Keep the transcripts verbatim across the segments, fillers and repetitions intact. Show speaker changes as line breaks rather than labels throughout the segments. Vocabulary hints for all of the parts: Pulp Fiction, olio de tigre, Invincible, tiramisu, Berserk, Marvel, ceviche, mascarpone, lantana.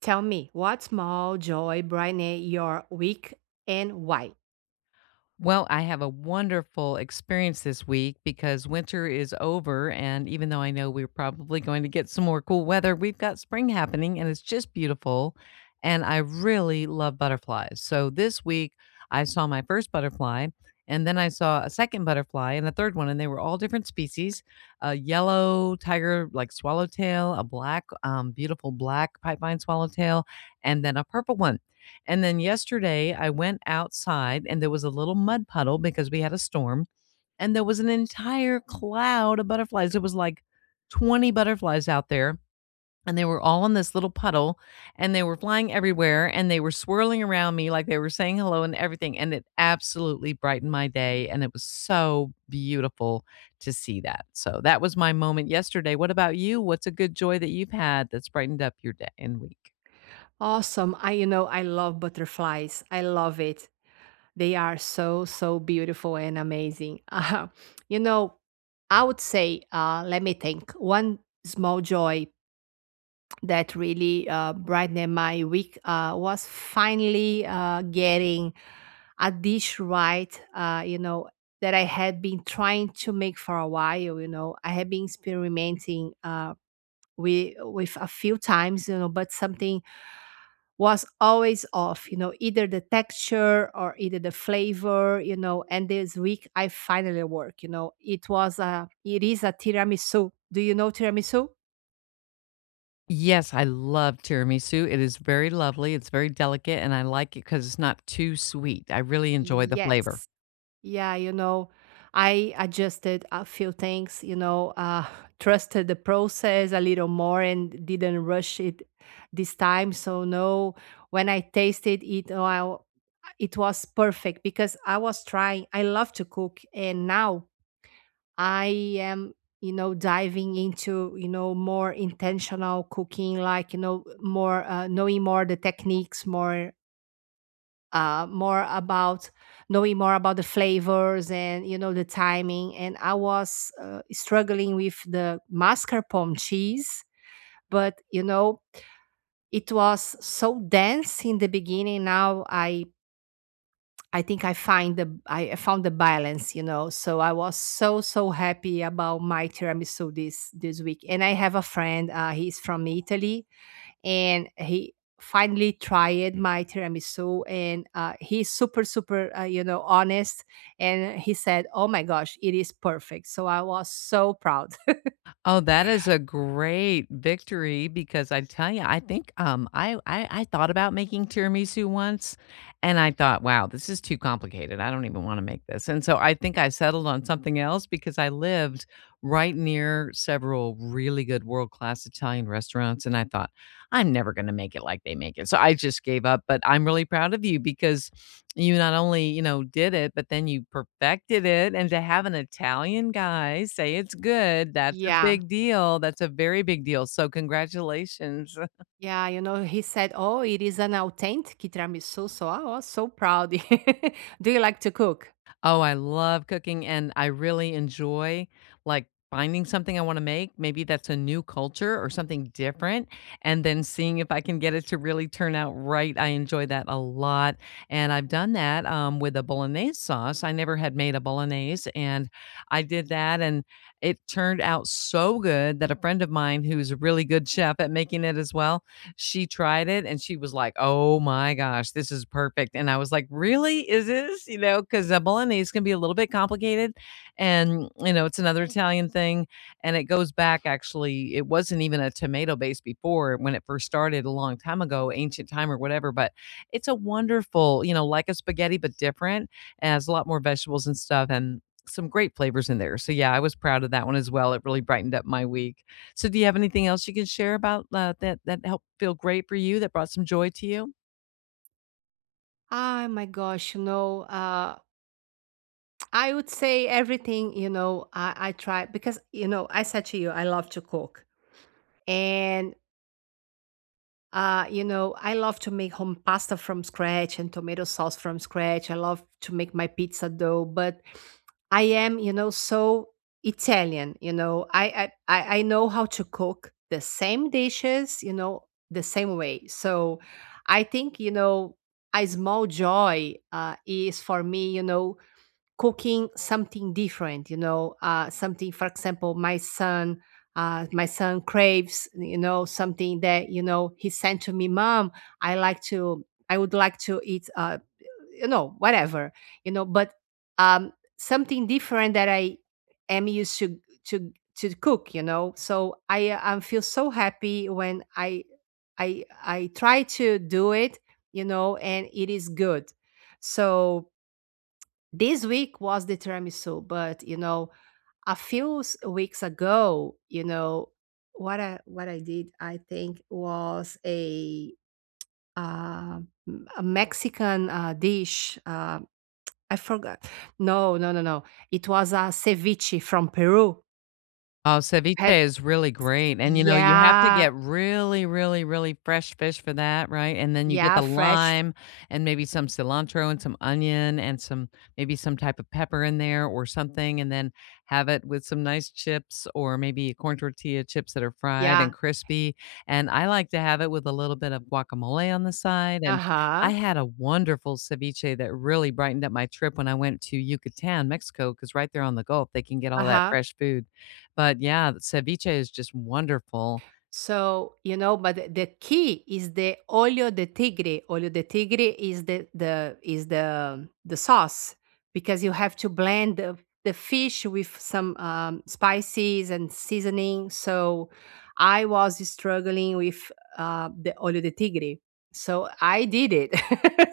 Tell me, what small joy brightened your week and why?
Well, I have a wonderful experience this week because winter is over. And even though I know we're probably going to get some more cool weather, we've got spring happening and it's just beautiful. And I really love butterflies. So this week I saw my first butterfly and then I saw a second butterfly and a third one. And they were all different species, a yellow tiger, like swallowtail, a black, um, beautiful black pipevine swallowtail, and then a purple one. And then yesterday, I went outside and there was a little mud puddle because we had a storm, and there was an entire cloud of butterflies. It was like twenty butterflies out there, and they were all in this little puddle, and they were flying everywhere, and they were swirling around me like they were saying hello and everything. And it absolutely brightened my day, and it was so beautiful to see that. So that was my moment yesterday. What about you? What's a good joy that you've had that's brightened up your day and week?
Awesome. I you know I love butterflies. I love it. They are so so beautiful and amazing. Uh, you know, I would say uh let me think. One small joy that really uh brightened my week uh was finally uh getting a dish right uh you know that I had been trying to make for a while, you know. I had been experimenting uh we with a few times, you know, but something was always off, you know, either the texture or either the flavor, you know. And this week I finally work, you know, it was a it is a tiramisu. Do you know tiramisu?
Yes, I love tiramisu. It is very lovely, it's very delicate, and I like it because it's not too sweet. I really enjoy the flavor.
Yes. Yeah, you know, I adjusted a few things, you know, uh, trusted the process a little more and didn't rush it this time. So, no, when I tasted it, oh, I w- it was perfect because I was trying. I love to cook, and now I am, you know, diving into, you know, more intentional cooking, like, you know, more, uh, knowing more the techniques, more uh, more about knowing more about the flavors and you know the timing. And I was uh, struggling with the mascarpone cheese, but you know it was so dense in the beginning. Now I I think I find the I found the balance, you know. So I was so so happy about my tiramisu this this week. And I have a friend, uh, he's from Italy, and he finally tried my tiramisu, and uh, he's super super uh, you know honest, and he said, oh my gosh, it is perfect. So I was so proud.
Oh, that is a great victory because I tell you, I think um, I, I I thought about making tiramisu once, and I thought, wow, this is too complicated. I don't even want to make this, and so I think I settled on something else because I lived right near several really good world class Italian restaurants, and I thought I'm never going to make it like they make it, so I just gave up. But I'm really proud of you because you not only, you know, did it, but then you perfected it, and to have an Italian guy say it's good, that's a
Yeah,
big deal, that's a very big deal, so congratulations.
yeah, you know, he said, oh, it is an authentic tiramisu, so I was so proud. Do you like to cook?
Oh, I love cooking and I really enjoy like finding something I want to make. Maybe that's a new culture or something different and then seeing if I can get it to really turn out right. I enjoy that a lot. And I've done that um, with a bolognese sauce. I never had made a bolognese and I did that and it turned out so good that a friend of mine who's a really good chef at making it as well, she tried it and she was like, "Oh my gosh, this is perfect." And I was like, "Really? Is this?" You know, because uh, bolognese can be a little bit complicated, and you know, it's another Italian thing, and it goes back. Actually, it wasn't even a tomato base before when it first started a long time ago, ancient time or whatever. But it's a wonderful, you know, like a spaghetti but different. It has a lot more vegetables and stuff, and some great flavors in there. So yeah, I was proud of that one as well. It really brightened up my week. So do you have anything else you can share about, uh, that that helped feel great for you, that brought some joy to you?
Oh my gosh, you know, uh, I would say everything, you know. i, I try because, you know, I said to you, I love to cook. And uh, you know, I love to make home pasta from scratch and tomato sauce from scratch. I love to make my pizza dough, but I am, you know, so Italian. You know, I I I I know how to cook the same dishes, you know, the same way. So I think, you know, a small joy uh, is for me, you know, cooking something different, you know. Uh, something, for example, my son uh, my son craves, you know, something that, you know, he sent to me, mom, i like to I would like to eat, uh, you know whatever, you know, but um, something different that i am used to to to cook, you know. So I uh, um, feel so happy when i i i try to do it, you know, and it is good. So this week was the tiramisu, but, you know, a few s- weeks ago, you know, what I what I did, I think, was a uh, m- a Mexican uh, dish. Uh, I forgot. No, no, no, no. It was a ceviche from Peru.
Oh, ceviche
Have
is really great, and, you know, you have to
Yeah,
get really, really, really fresh fish for that, right? And then you get
yeah,
the
fresh.
lime and maybe some cilantro and some onion and some maybe some type of pepper in there or something, and then have it with some nice chips or maybe corn tortilla chips that are fried and
Yeah,
crispy, and I like to have it with a little bit of guacamole on the side,
uh
and I
huh,
had a wonderful ceviche that really brightened up my trip when I went to Yucatan, Mexico, because right there on the Gulf, they can get all
uh
that
huh.
fresh food. But yeah, ceviche is just wonderful.
So, you know, but the the key is the olio de tigre. Olio de tigre is the the is the the sauce, because you have to blend the, the fish with some um, spices and seasoning. So, I was struggling with uh, the olio de tigre. So I did it.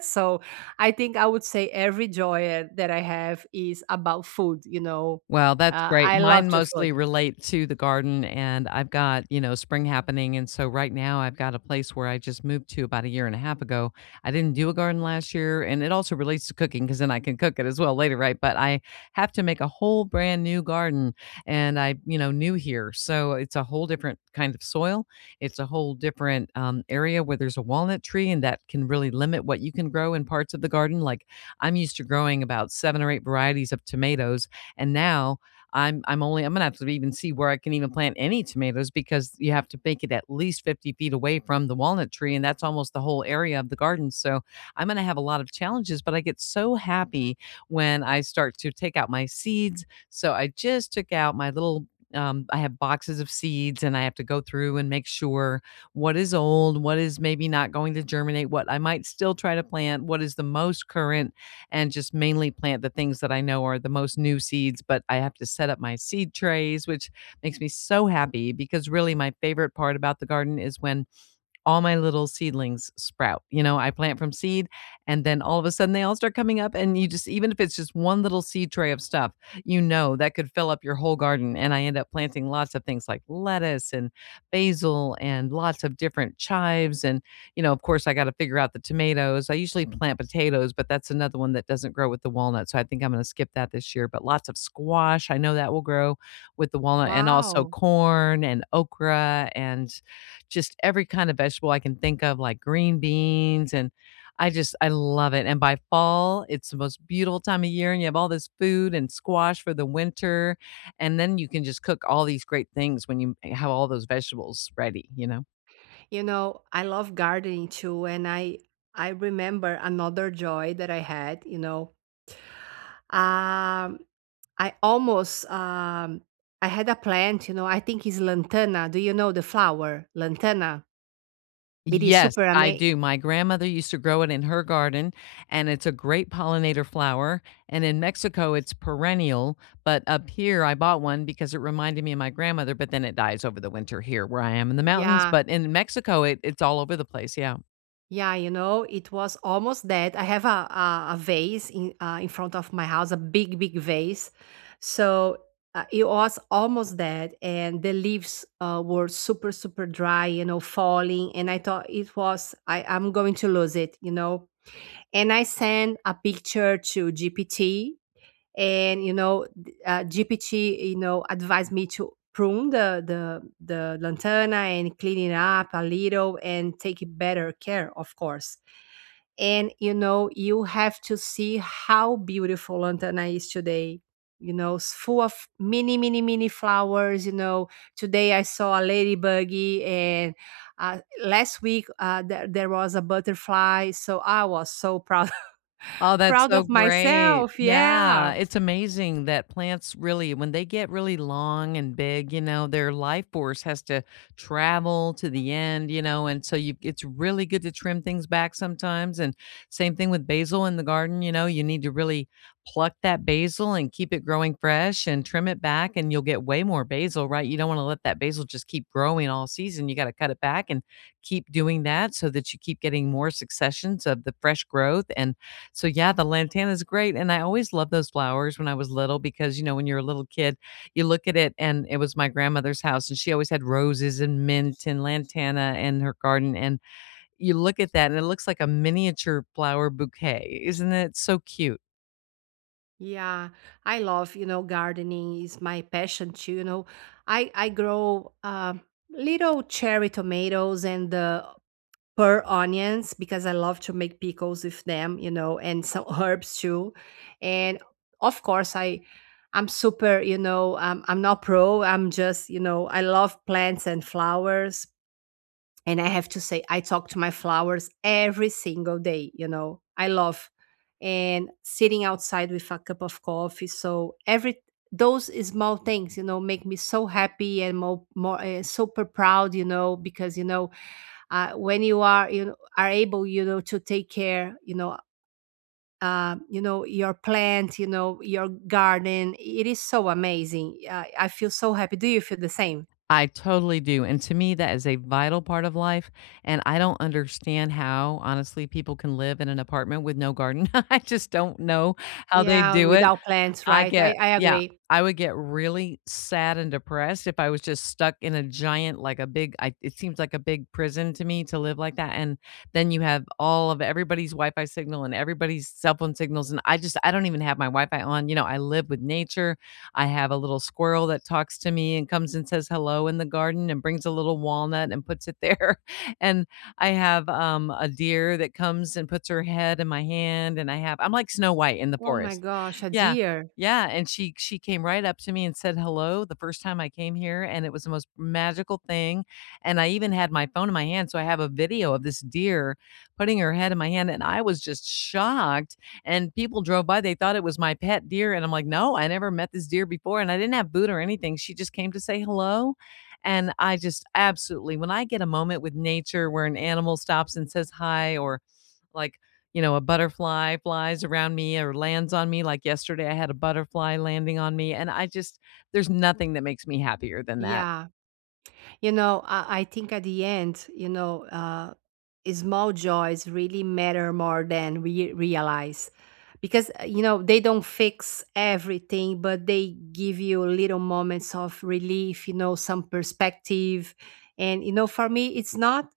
So I think I would say every joy that I have is about food. You know,
Well, that's
uh,
great.
I love
Mine
to
mostly
food.
relate to the garden, and I've got, you know, spring happening, and so right now I've got a place where I just moved to about a year and a half ago. I didn't do a garden last year, and it also relates to cooking because then I can cook it as well later, right? But I have to make a whole brand new garden, and I you know, new here, so it's a whole different kind of soil. It's a whole different, um, area where there's a walnut tree, and that can really limit what you can grow in parts of the garden, like, I'm used to growing about seven or eight varieties of tomatoes and now I'm I'm only I'm gonna have to even see where I can even plant any tomatoes because you have to make it at least fifty feet away from the walnut tree, and that's almost the whole area of the garden. So I'm gonna have a lot of challenges, but I get so happy when I start to take out my seeds. So I just took out my little um, I have boxes of seeds and I have to go through and make sure what is old, what is maybe not going to germinate, what I might still try to plant, what is the most current and just mainly plant the things that I know are the most new seeds. But I have to set up my seed trays, which makes me so happy because really my favorite part about the garden is when all my little seedlings sprout. You know, I plant from seed and then all of a sudden they all start coming up and you just even if it's just one little seed tray of stuff, you know that could fill up your whole garden and I end up planting lots of things like lettuce and basil and lots of different chives and you know, of course I got to figure out the tomatoes. I usually plant potatoes, but that's another one that doesn't grow with the walnut, so I think I'm going to skip that this year, but lots of squash. I know that will grow with the walnut and also
Wow.
corn and okra and just every kind of vegetable I can think of, like green beans. And I just, I love it. And by fall, it's the most beautiful time of year, and you have all this food and squash for the winter. And then you can just cook all these great things when you have all those vegetables ready, you know?
You know, I love gardening too, and I I remember another joy that I had. You know, um, I almost um, I had a plant. You know, I think it's lantana. Do you know the flower lantana? It is
Yes,
super
I
amazing.
do. My grandmother used to grow it in her garden, and it's a great pollinator flower, and in Mexico, it's perennial, but up here, I bought one because it reminded me of my grandmother, but then it dies over the winter here where I am in the mountains,
Yeah,
but in Mexico, it it's all over the place, yeah.
yeah, you know, it was almost that. I have a a, a vase in uh, in front of my house, a big, big vase. So uh, it was almost that, and the leaves uh, were super, super dry, you know, falling. And I thought it was, I I'm going to lose it, you know. And I sent a picture to G P T, and you know, th- uh, G P T, you know, advised me to prune the the the lantana and clean it up a little and take better care, of course. And, you know, you have to see how beautiful lantana is today. You know, it's full of mini, mini, mini flowers. You know, today I saw a ladybuggy, and uh, last week uh, there, there was a butterfly. So I was so proud,
Oh, that's
proud
so
of
great.
myself.
Yeah,
Yeah.
it's amazing that plants really when they get really long and big, you know, their life force has to travel to the end, you know, and so you it's really good to trim things back sometimes and same thing with basil in the garden, you know, you need to really pluck that basil and keep it growing fresh and trim it back and you'll get way more basil, right? You don't want to let that basil just keep growing all season. You got to cut it back and keep doing that so that you keep getting more successions of the fresh growth and so yeah, the lantana is great, and I always loved those flowers when I was little because, you know, when you're a little kid, you look at it and it was my grandmother's house, and she always had roses and mint and lantana in her garden, and you look at that and it looks like a miniature flower bouquet. Isn't it so cute?
Yeah, I love, you know, gardening is my passion too. You know, I I grow uh, little cherry tomatoes and the per onions because I love to make pickles with them, you know, and some herbs too. And of course, I I'm super, you know, um, I'm not pro. I'm just, you know, I love plants and flowers. And I have to say, I talk to my flowers every single day, you know, I love and sitting outside with a cup of coffee. So every those small things, you know, make me so happy and more, more uh, super proud, you know, because, you know, uh, when you are, you know, are able, you know, to take care, you know, uh, you know, your plant, you know, your garden, it is so amazing. uh, I feel so happy. Do you feel the same?
I totally do, and to me, that is a vital part of life, and I don't understand how, honestly, people can live in an apartment with no garden. I just don't know how they
Yeah,
do it.
without plants,
I
right? i
get
i
yeah,
agree.
I would get really sad and depressed if I was just stuck in a giant like a big I it seems like a big prison to me to live like that, and then you have all of everybody's Wi-Fi signal and everybody's cell phone signals, and I just I don't even have my Wi-Fi on, you know, I live with nature, I have a little squirrel that talks to me and comes and says hello in the garden and brings a little walnut and puts it there, and I have, um, a deer that comes and puts her head in my hand, and I have I'm like Snow White in the
Oh my
forest.
gosh, a
Yeah.
deer.
Yeah, and she she came right up to me and said hello the first time I came here, and it was the most magical thing, and I even had my phone in my hand, so I have a video of this deer putting her head in my hand, and I was just shocked, and people drove by, they thought it was my pet deer, and I'm like, "No, I never met this deer before," and I didn't have food or anything, she just came to say hello, and I just absolutely when I get a moment with nature where an animal stops and says hi or like, you know, a butterfly flies around me or lands on me. Like yesterday, I had a butterfly landing on me. And I just, there's nothing that makes me happier than that.
Yeah. You know, I, I think at the end, you know, uh, small joys really matter more than we realize, because, uh, you know, they don't fix everything, but they give you little moments of relief, you know, some perspective. And, you know, for me, it's not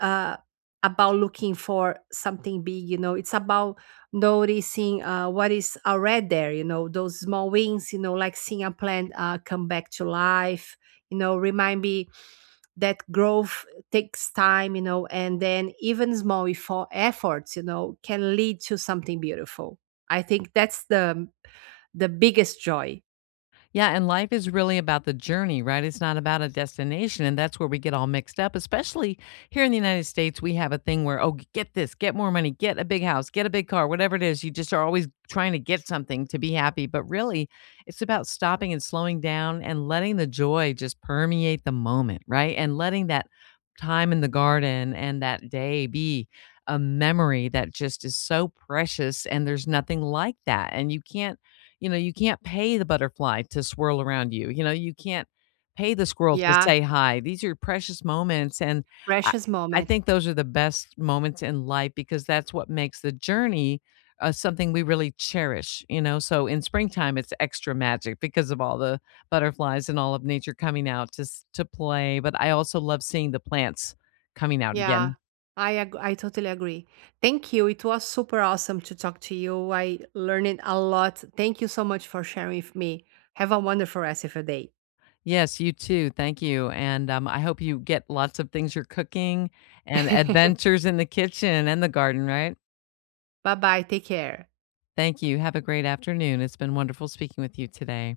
uh, about looking for something big, you know, it's about noticing uh, what is already there, you know, those small wins, you know, like seeing a plant uh, come back to life, you know, remind me that growth takes time, you know, and then even small effo- efforts, you know, can lead to something beautiful. I think that's the the biggest joy.
Yeah, and life is really about the journey, right? It's not about a destination. And that's where we get all mixed up, especially here in the United States. We have a thing where, oh, get this, get more money, get a big house, get a big car, whatever it is. You just are always trying to get something to be happy. But really, it's about stopping and slowing down and letting the joy just permeate the moment, right? And letting that time in the garden and that day be a memory that just is so precious. And there's nothing like that. And you can't you know, you can't pay the butterfly to swirl around you. You know, you can't pay the squirrel to
Yeah.
say hi. These are precious moments, and I
Precious
I
moment.
think those are the best moments in life because that's what makes the journey, uh, something we really cherish, you know? So, in springtime, it's extra magic because of all the butterflies and all of nature coming out to s to play, but I also love seeing the plants coming out
Yeah,
again.
I ag I totally agree. Thank you. It was super awesome to talk to you. I learned a lot. Thank you so much for sharing with me. Have a wonderful rest of your day.
Yes, you too. Thank you. And, um, I hope you get lots of things you're cooking and adventures in the kitchen and the garden, right?
Bye bye. Take care.
Thank you. Have a great afternoon. It's been wonderful speaking with you today.